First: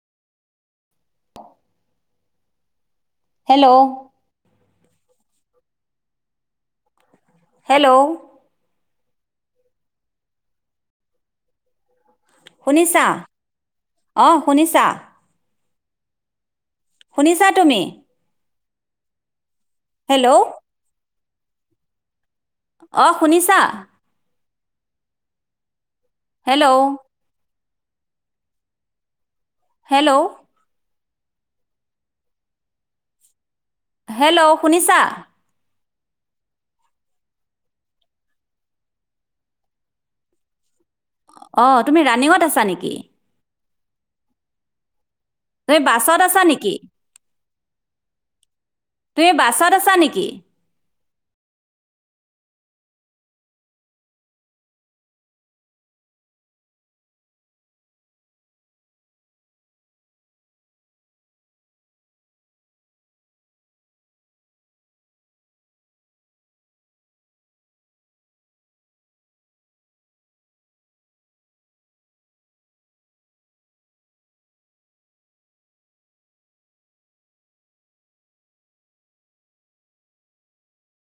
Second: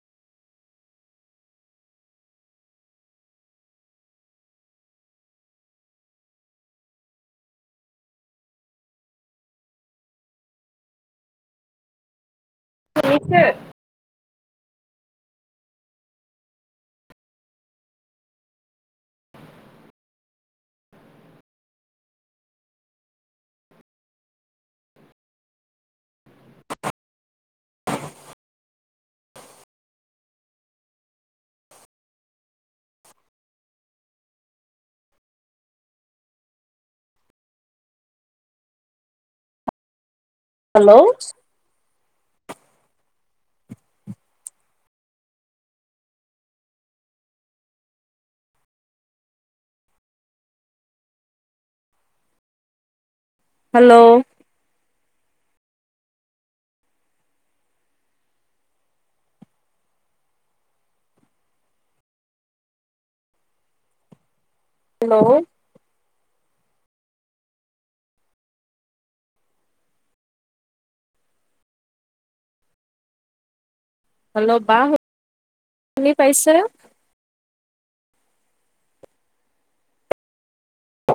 Hello hello শুনিছা শুনিছে? অহ শুনিছা? শুনিছা তুমি? হেল্ল' অহ শুনিছা? হেল্ল' হেল্ল' [unintelligible] হেল্ল' শুনিছা? হেল্লছ্ অঁ তুমি ৰানিঙত আছা নিকি? তুমি বাছত আছা নিকি? তুমি বাছত আছা নিকি? হেল্ল' হেল্ল' হেল্ল' বা শু শুনি পাইছে?